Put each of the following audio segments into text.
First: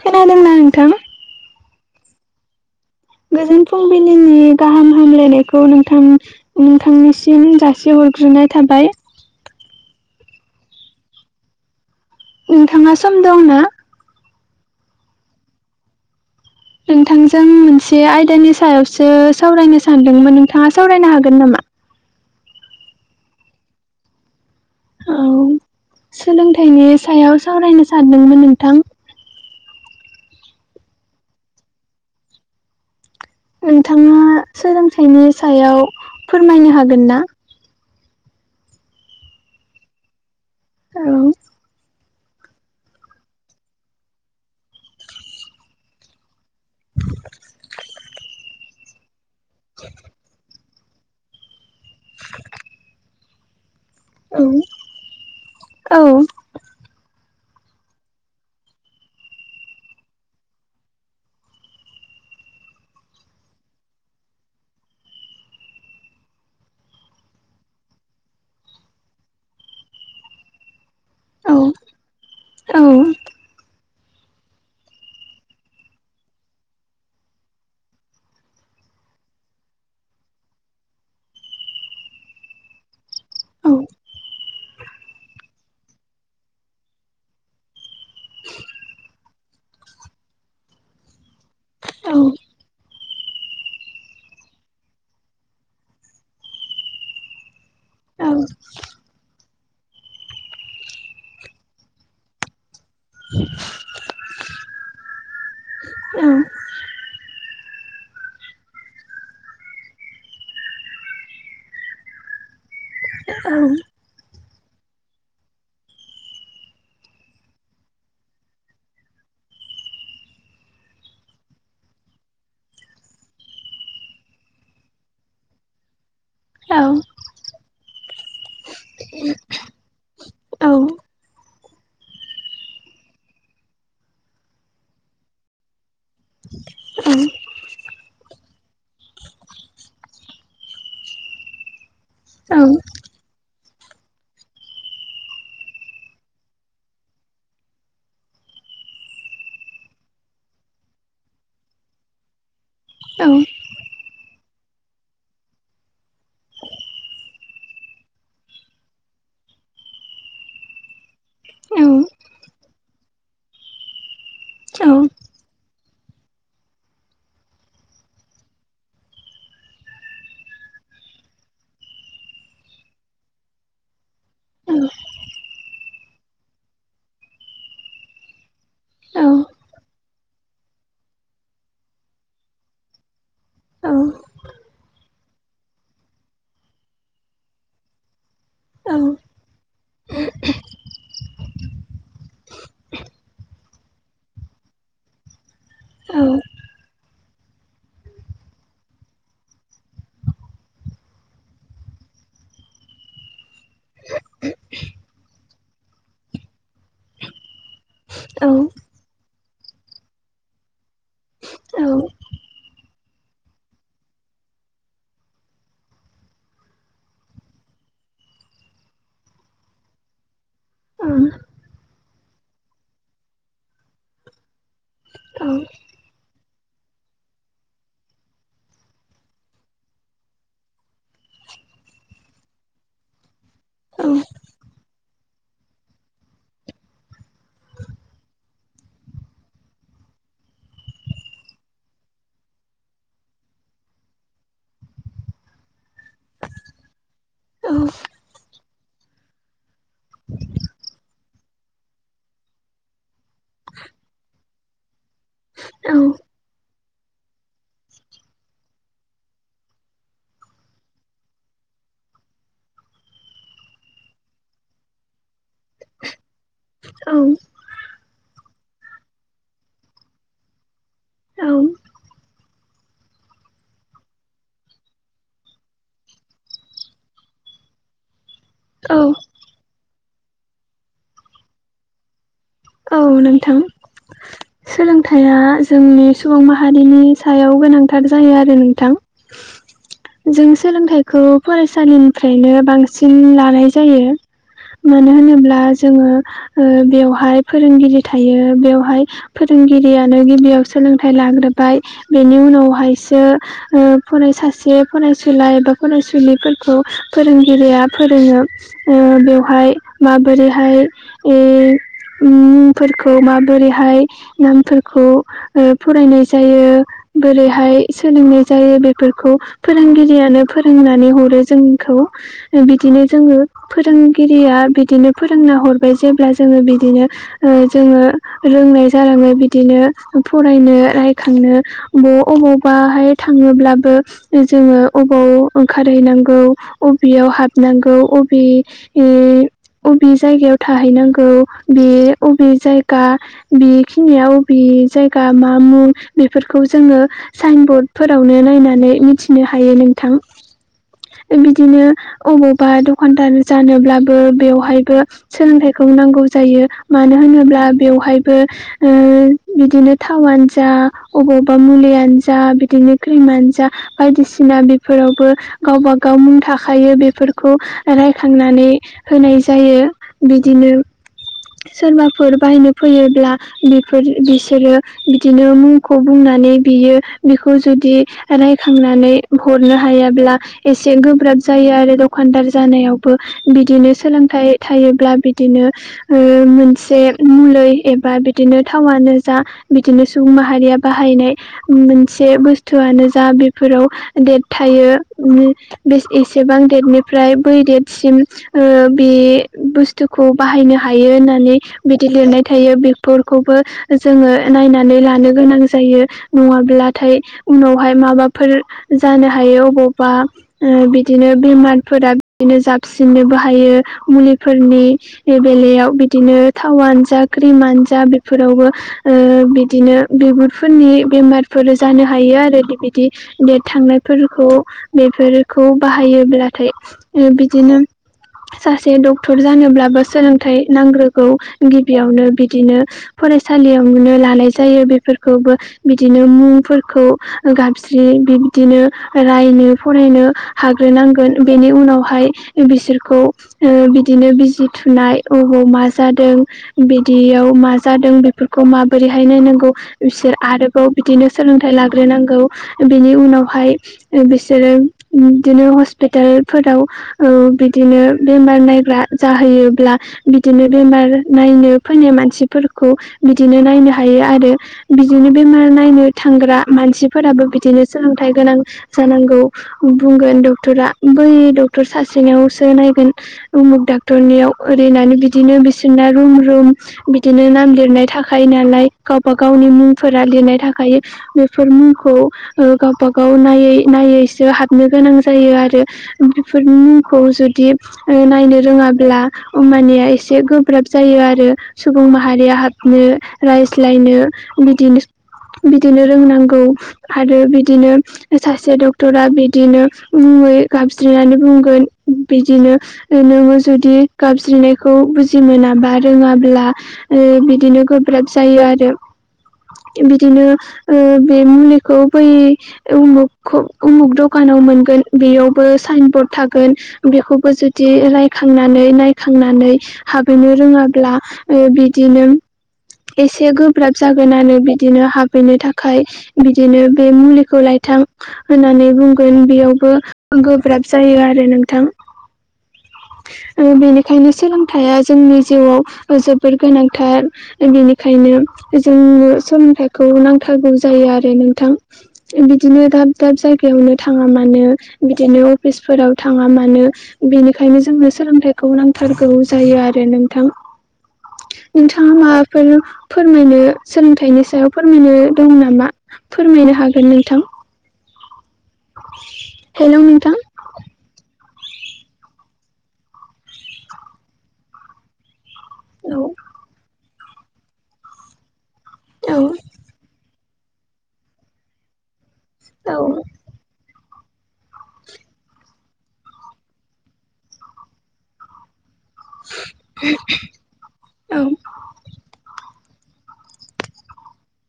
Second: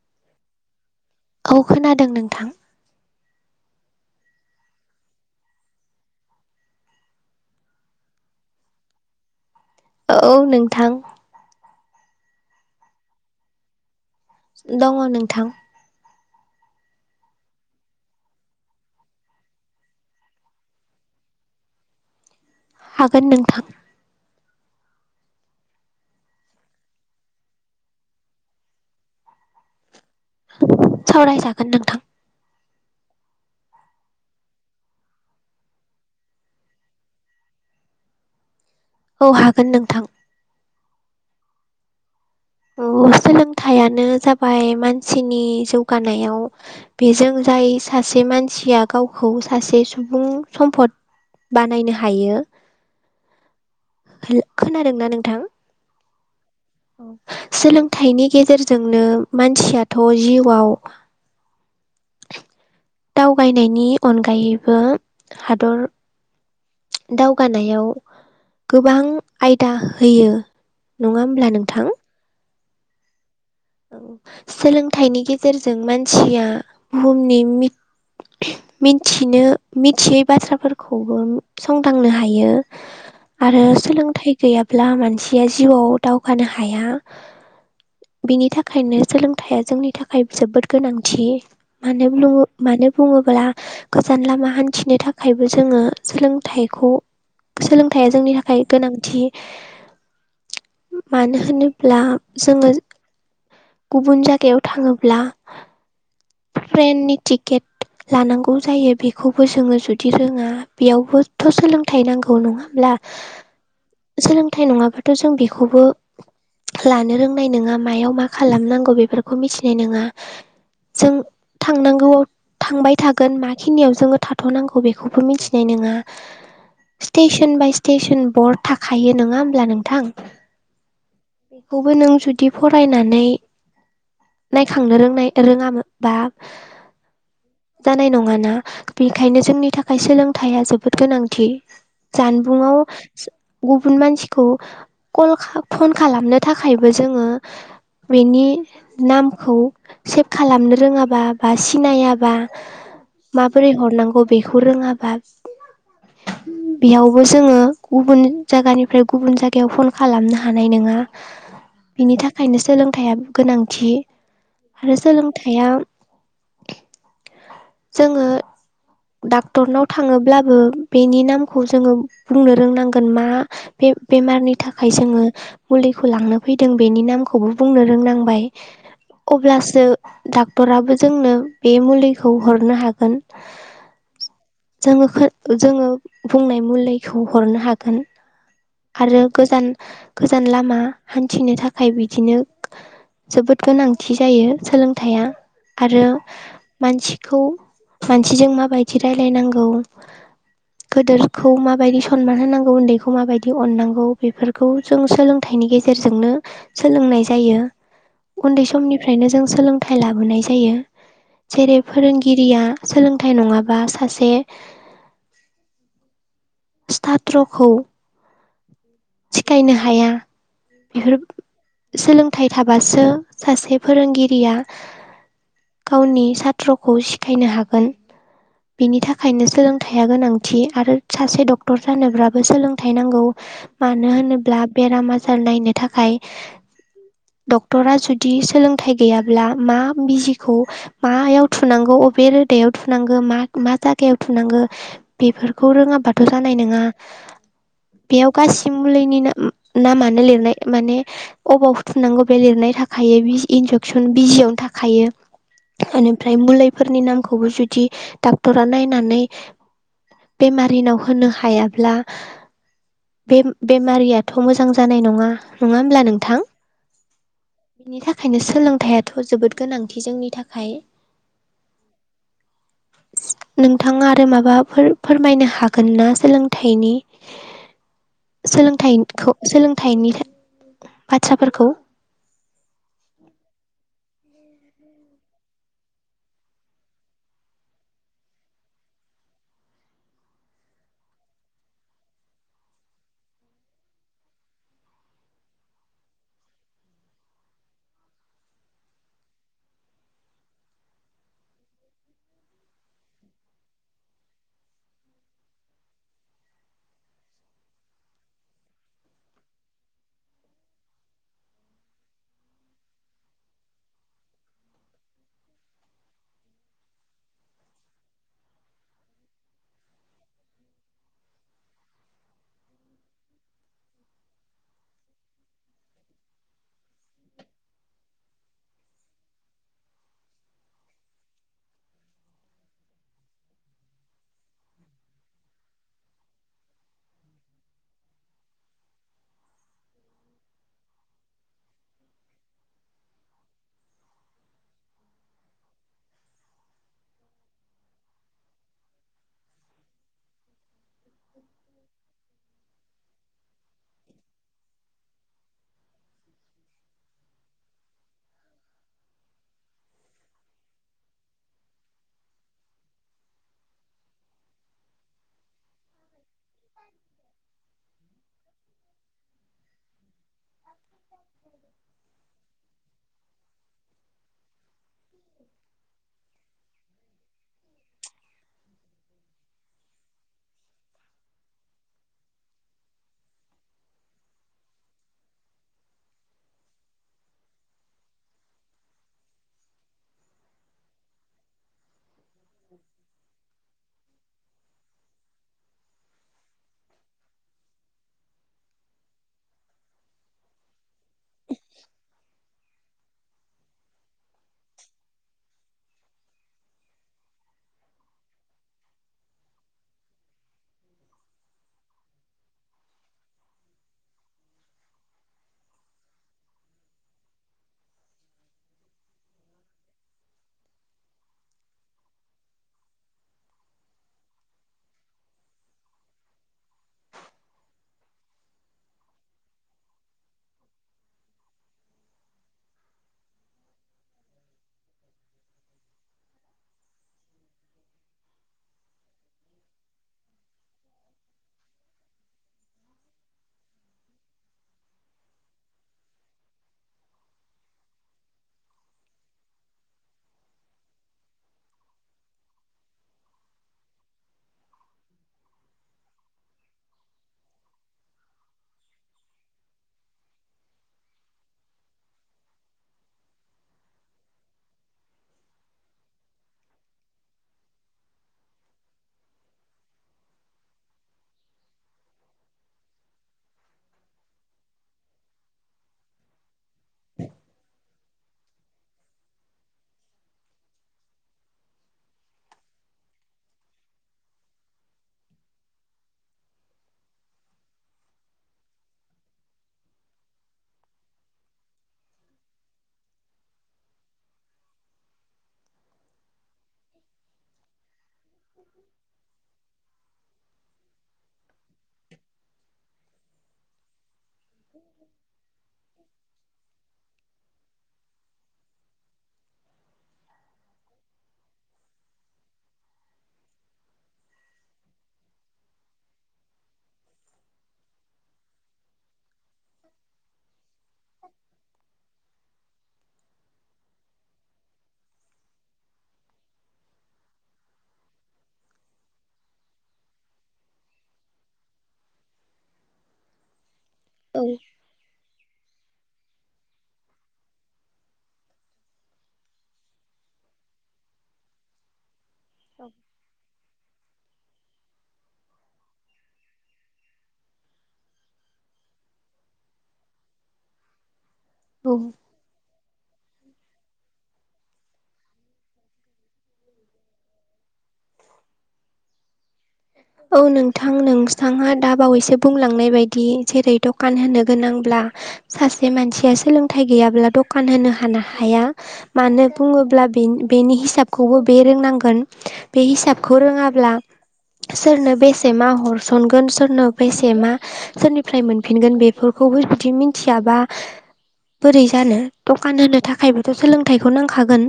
खोनादोंना नोंथां। औ खोनादों नोंथां। गोजोन फुंबिलिनि गाहाम हामलायनायखौ नोंथां नोंथांनिसिम जासिहरग्रो नाय थाबाय। औ नोंथां। नोंथाङा सम दं ना। दङ नोंथां। नोंथांजों मोनसे आयदानि सायावसो सावरायनो सानदोंमोन नोंथाङा सावरायनो हागोन नामा। हागोन नोंथां। औ सोलोंथाइनि सायाव सावरायनो सानदोंमोन नोंथां। सावरायजागोन नोंथां। नोंथाङा सोलोंथाइनि सायाव फोरमायनो हागोन ना। औ हागोन नोंथां औ औ सोलोंथायाइयानो जाबाय मानसिनि जौगानायाव बेजों जाय सासे मानसिया गावखौ सासे सुबुं सम्फद बानायनो हायो औ खोनादोंना नोंथां औ औ सोलोंथाइनि गेजेरजोंनो मानसियाथ' जिउआव दावबायनायनि अनगायैबो हादर दावगानायाव गोबां आयदा होयो नङा औ होमब्ला नोंथां औ सोलोंथाइनि गेजेरजों मानसिया बुहुमनि मिथिनो मिथियै बाथ्राफोरखौबो संदांनो हायो आरो औ सोलोंथाइ गैयाब्ला मानसिया जिउआव दावगानो हाया बिनि थाखायनो सोलोंथाइया जोंनि थाखाय जोबोद गोनांथि मानो [unintelligible] मानो बुङो गोजान लामा हान्थिनो थाखायबो जोङो सोलोंथाइखौ सोलोंथाइया औ जोंनि थाखाय गोनांथि मानो होनोब्ला जोङो गुबुन जायगायाव थाङोब्ला ट्रेननि टिकेट लानांगौ जायो बेखौबो जोङो जुदि रोङा बेयावबोथ' सोलोंथाइ नांगौ नङाब्ला सोलोंथाइ नङाबाथ' जों बेखौबो लानो रोंनाय नङा मायाव मा खालामनांगौ बेफोरखौ मिथिनाय नङा जों थांनांगौआव थांबाय थागोन माखिनियाव जोङो थाथ'नांगौ बेखौबो मिथिनाय नङा औ स्टेशन बाय स्टेसन बर् थाखायो नङा होमब्ला नोंथां बेखौबो नों जुदि फरायनानै नायखांनो रोंनाय रोङामोन बा उ [inaudible] जानाय नङाना बेनिखायनो जोंनि थाखाय सोलोंथाइया जोबोद गोनांथि जानबुं आव औ गुबुन मानसिखौल फन खालामनो थाखायबो जों [inaudible] बेनि नामखौ सेभ खालामनो रोङाबा बा सिनायाबा औ माबोरै हरनांगौ बेखौ रोङाबा [inaudible] बेयावबो जोङो गुबुन जायगानिफ्राय गुबुन जायगायाव फन खालामनो हानाय नङा बिनि थाखायनो सोलोंथाइया गोनांथि आरो सोलोंथाइया जोङो डक्टरनाव थाङोब्लाबो बेनि नामखौ जोङो बुंनो रोंनांगोन मा बे बेमारनि थाखाय जोङो मुलिखौ लांनो फैदों बेनि नामखौबो बुंनो रोंनांबाय अब्लासो डक्टराबो जोंनो बे मुलिखौ हरनो हागोन औ जोङो जोङो बुंनाय मुलिखौ हरनो हागोन आरो गोजान गोजान लामा हान्थिनो थाखाय बिदिनो जोबोद गोनांथि जायो सोलोंथाइया आरो मानसि खौ मानसिजों माबायदि रायलायनांगौ गोदोरखौ माबायदि सनमान होनांगौ उन्दैखौ माबायदि बिदि [unintelligible] अननांगौ बेफोरखौ जों सोलोंथाइनि गेजेरजोंनो सोलोंनाय जायो उन्दै समनिफ्रायनो जों सोलोंथाइ लाबोनाय जायो जेरै फोरोंगिरिया सोलोंथाइ नङाबा सासे [inaudible] स्टात्र'खौ सिखायनो हाया बेफोर सोलोंथाइ थाबासो सासे फोरोंगिरिया गावनि सात्र'खौ सिखायनो हागोन बिनि थाखायनो सोलोंथाइया गोनांथि आरो सासे डक्टर जानोबाबो सोलोंथाइ नांगौ। मानो होनोब्ला बेराम आजार नायनो थाखाय। डक्टरा जुदि सोलोंथाइ गैयाब्ला मा बिजिखौ मायाव थुनांगौ। बबे रोदायाव थुनांगौ मा मा जायागायाव थुनांगौ बेफोरखौ रोङाब बाथ' जानाय नङा। बेयाव गासै मुलिनि नाम नामानो लिरनाय माने अबाव फुथुनांगौ बे लिरनाय थाखाय बिस इनजेक्सन बिजिआवनो थाखायो इनिफ्राय मुलै फोरनि नामखौबो जुदि डक्टरा नायनानै बेमारिनाव होनो हायाब्ला बे बेमारियाथ' मोजां जानाय नङा नङा होमब्ला नोंथां। बिनि थाखायनो सोलों थाइआथ' जोबोद गोनांथि जोंनि थाखाय। [inaudible] नोंथाङा आरो माबाफोर फोरमायनो हागोन ना सोलोंथाइनि। औ सोलोंथाइनिखौ सोलोंथाइनि बाथ्राफोरखौ। औ नोंथां। सोलोंथाइया जोंनि सुबुं माहारिनि सायाव गोनांथार जायो आरो नोंथां। [inaudible] जों सोलोंथाइखौ फरायसालिनिफ्रायनो बांसिन लानाय जायो। मानो होनोब्ला जोङो बेवहाय फोरोंगिरि थायो बेयावहाय फोरोंगिरियानो गिबियाव सोलोंथाइ लाग्रोबाय बेनि उनाव नावहायसो ओ फराय सासे फरायसुला एबा फरायसुलिफोरखौ फोरोंगिरि गिरिया फोरोङो ओ बेवहाय माबोरैहाय ओइ ओम। फोरखौ माबोरैहाय नामफोरखौ फरायनाय जायो बोरैहाय आय सोलोंनाय जायो बेफोरखौ फोरोंगिरियानो फोरोंनानै हरो जोंखौ ओ बिदिनो जोङो फोरोंगिरिया बिदिनो फोरोंना हरबाय जेब्ला जोङो बिदिनो ओ जोङो रोंनाय जालाङो बिदिनो फरायनो रायखांनो अबावबाहाय थाङोब्लाबो ओ जोङो अबाव ओंखारहैनांगौ अबेया याव हाबनांगौ अबेए अबे जायगायाव थाहैनांगौ। बे अबे जायगा बेखिनिया अबे जायगा मा मुं बेफोरखौ। जोङो साइन बरर्ड फोरावनो नायनानै मिथिनो हायो नोंथां। बिदिनो अबावबा दखानदार जानोब्लाबो बेवहायबो सोलोंथाइख सोंनांगौ। मानो होनोब बेवहायबो बिदिनो ओ बिदिनो थावानो जा अबाव बावबा मुलियानो जा बिदिनो क्रिमानो जा बायदिसिना बेफोरावबो गावबा गाव नि थाखायो बेफोरखौ रायखांनानै होनाय जायो बिदिनो [inaudible] सोरबाफोर बाहायनो फैयोब्ला बेफोर बिसोरो बिदिनो मुंखौ बुंनानै बियो बेखौ जुदि रायखांनानै हरनो हायाब्ला एसे गोब्राब जायो। जायो आरो दखानदार जानायावबो बिदिनो सोलोंथाइ थायोब्ला बिदिनो। ओ मोनसे मुलै एबा बिदिनो थावानो जा बिदिनो सुबुं माहारिया बाहायनाय मोनसे बुस्थुआनो जा बेफोराव देट थायो बेस एसेबां देटनिफ्राय बै देटसिम ओ बे बुस्थुखौ बाहायनो हायो होननानै बिदि लिरनाय थायो बे फोरखौबो जोङो नायनानै लानो गोनां जायो नङाब्लाथाय उनावहाय माबाफोर जानो हायो अबावबा बिदिनो बेमारफोरा बिदिनो जाबसिन नो बाहायो मुलिफोरनि बे बेलायाव बिदिनो थावानो जा क्रिमानो जा बेफोरावबो ओ बिदिनो बिगुरफोरनि बेमारफोर जानो हायो आरो बिदि देत थांनायफोरखौ बेफो [unintelligible] खौ बाहायोब्लाथाय ओ बिदिनो सासे डक्थ'र जानोब्लाबो सोलोंथाइ नांग्रोगौ गिबियावनो बिदिनो फरायसालियाव नो लानाय जायो बे फोरखौबो बिदिनो मुंफोरखौ गाबज्रि बिबदिनो रायनो फराय नो हाग्रोनांगोन बिनि उनावहाय बिसोरखौ ओ बिदिनो बिजि थुनाय अबाव मा जादों बिदियाव मा जादों बेफोरखौ माबोरैहाय नायनांगौ बिसोर आरोबाव बिदिनो सोलोंथाइ लाग्रोनांगौ बिनि उनावहाय बिसोरो [unintelligible] बिदिनो हस्पिटालफोराव ओ बिदिनो बेमार नायग्रा जा हायोब्ला बिदिनो बेमार नायनो फैनाय मानसिफोरखौ बिदिनो नायनो हायो आर दे बिदिनो बेमार नायनो थांग्रा मानसिफोराबो बिदिनो सोलोंथाइ गोनां जानांगौ औ बुंगोन डक्टरा बै डक्टर सासेनावसो नायगोन उमुक डा टरनियाव ओरैनानै बिदिनो बिसोरना रुम रुम बिदिनो नाम लिरनाय थाखायो नालाय गावबा गावनि मुंफोरा लिरनाय थाखाय बेफोर मुंखौ ओ गावबा गाव नायै नाय यैसो हाबनो गोनां जायो आरो बेफोरनि मुंखौ जुदि ओ नायनो रोङा ब्ला अमानिया एसे गोब्राब जायो आरो सुबुं माहारिया हाबनो रायज्लाय नो बिदिनो- बिदिनो रोंनांगौ आरो बिदिनो सासे डक्टरा बिदिनो मुङै गाबसज्रिनानै बुंगोन बिदिनो नोङो जुदि गाबज्रिनायखौ बुजि मोनाबा रोङाब्ला ओ बिदिनो गोब्राब जायो आरो बिदिनो ओ बे मुलिखौ बै उमुखौ उमुक दखाना [unintelligible] मोनगोन बेयावबो सायेनबर्ट थागोन बेखौबो जुदि राय खांनानै नायखांनानै हाबहैनो रोङाब्ला ओ बिदिनो एसे गोब्राब जागोनानो बिदिनो हाबहैनो थाखाय बिदिनो बे मुलिखौ लाय थां होननानै बुंगोन बेयावबो गोब्राब जायो आरो नोंथां। ओ बेनिखायनो औ सोलोंथाइया जोंनि जिउआव जोबोर गोनांथार बेनिखायनो जोंनो सोलोंथाइखौ नांथारगौ जा जायो आरो नोंथां बिदिनो दाब दाब जाय गायावनो थाङा मानो बिदिनो अफिसफोराव थाङा मानो बिनिखायनो जोंनो सोलोंथाइखौ नांथारगौ जायो आरो नोंथां नोंथाङा माबाफोर फोरमायनो सोलोंथाइनि सायाव फोरमायनो दं नामा फोरमायनो हागोन नोंथां [unintelligible] औ नोंथां नोंस थाङा दा बावैसो बुंलांनाय बायदि जेरै दकान होनो गोनांब्ला सासे औ मानसिया सोलोंथाइ गैयाब्ला दकान होनो हाना हाया। औ मानो बुङोब्ला बेन- बेनि हिसाबखौबो बे रोंनांगोन। बे हिसाबखौ रोङाब्ला सोरनो बेसे मा हरसनगोन सोरनो बेसे मा सोरनिफ्राय मोनफिनगोन बे फोरखौबो बिदि मिनथियाबा औ बोरै जानो। [unintelligible] कान होनो थाखायबोथ' सोलोंथाइखौ नांखागोन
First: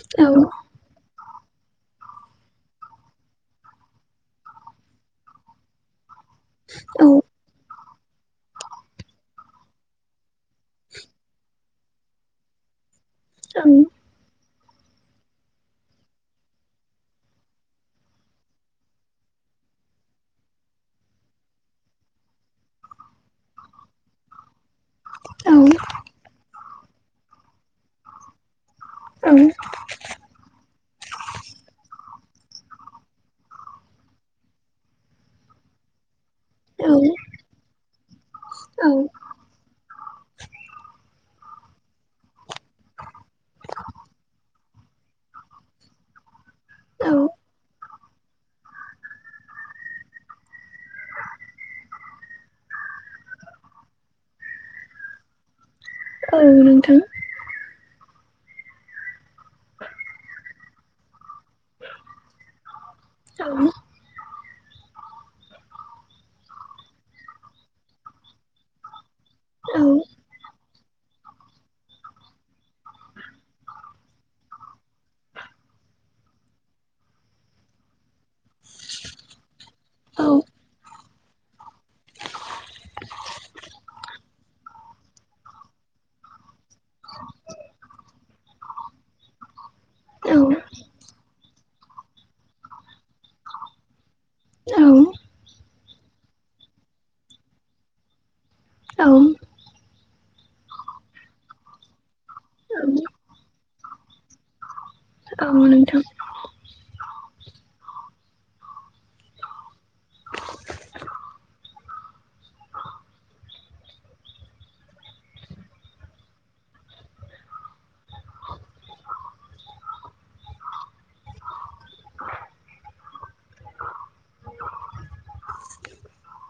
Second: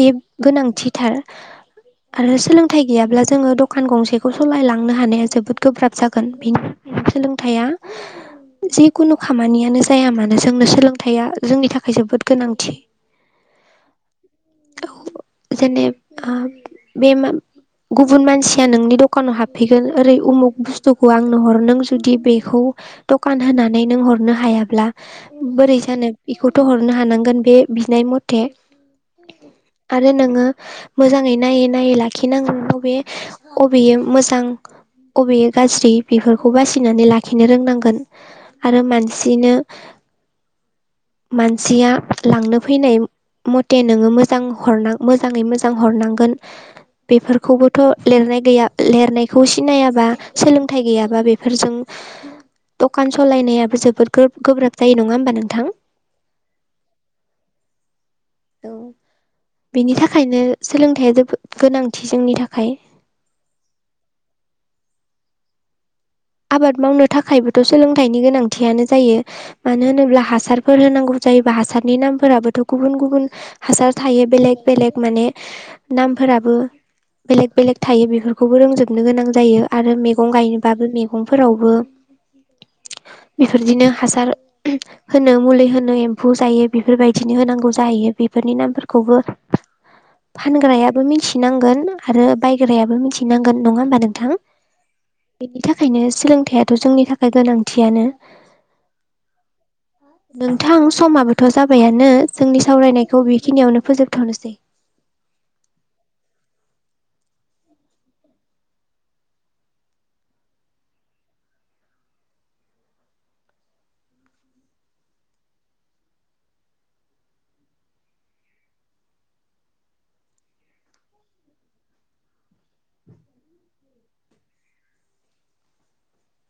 बे गोनांथिथार आरो सोलोंथाइ गैयाब्ला जोङो दखान गंसेखौ सालायलांनो हानाया जोबोद गोब्राब जाग गोन बेनि औ [unintelligible] सोलोंथाइया [unintelligible] जिखुनु खामानियानो जाया मानो जोंनो सोलोंथायाइया जोंनि थाखाय जोबोद गोनांथि। ओं औ जेने ओ बे मा गुबुन मानसि या नोंनि दकानाव हाबफैगोन ओरै उमुक बुस्थुखौ आंनो हर नों जुदि बेखौ दकान होन नानै नों हरनो हाया ब्ला बोरै जानो इखौथ' हरनो हानांगोन बे बिनाय मथे आरो नोङो मोजाङै नायै नायै लाखिनांगौ बे अबेयो मोजां अबेयो गाज्रि बेफोरखौ औ बासिनानै लाखिनो रोंनांगोन। आरो औ मानसिनो मानसिया लांनो फैनाय मथे नोङो मोजां हरना मोजाङै मोजां हरनांगोन औ बेफोरखौबोथ' लिरनाय गैया लिरनायखौ सिनायाबा सोलोंथाइ गैयाबा बेफोरजों दखान सालायनायाबो जोबोद गोब्राब जायो नङा होमबा नोंथां? औ नोंथां। औ बेनि थाखायनो सोलोंथाइया जोबोद गोनांथि जोंनि थाखाय। औ आबाद मावनो थाखायबोथ' सोलोंथाइनि गोनांथियानो जायो औ मानो होनोब्ला हासार फोर होनांगौ जायोबा हासारनि नामफोराबोथ' गुबुन गुबुन हासार थायो बेलेग बेलेग माने नामफोराबो बेलेक बेलेग थायो बेफोर बेखौबो रोंजोबनो गोनां जायो आरो मैगं गायनोबाबो मैगंफोरावबो [unintelligible] बेफोरदिनो हासार होनो मुलि होनो एम्फौ जायो बेफोरबायदिनो होनांगौ जायो ।बे बेफोरनि नामफोरखौबो औ फानग्रायाबो मिथिनांगोन आरो बायग्रायाबो मिथिनांगोन नङा होमबा नों थां बेनि थाखायनो सोलोंथाइथ' जोंनि थाखाय गोनांथियानो। औ। नोंथां समाबोथ' जाबायानो जोंनि सावरायनायखौ बेखिनियावनो फोजोबथ'नोसै औ नोंथां । [unintelligible] [unintelligible]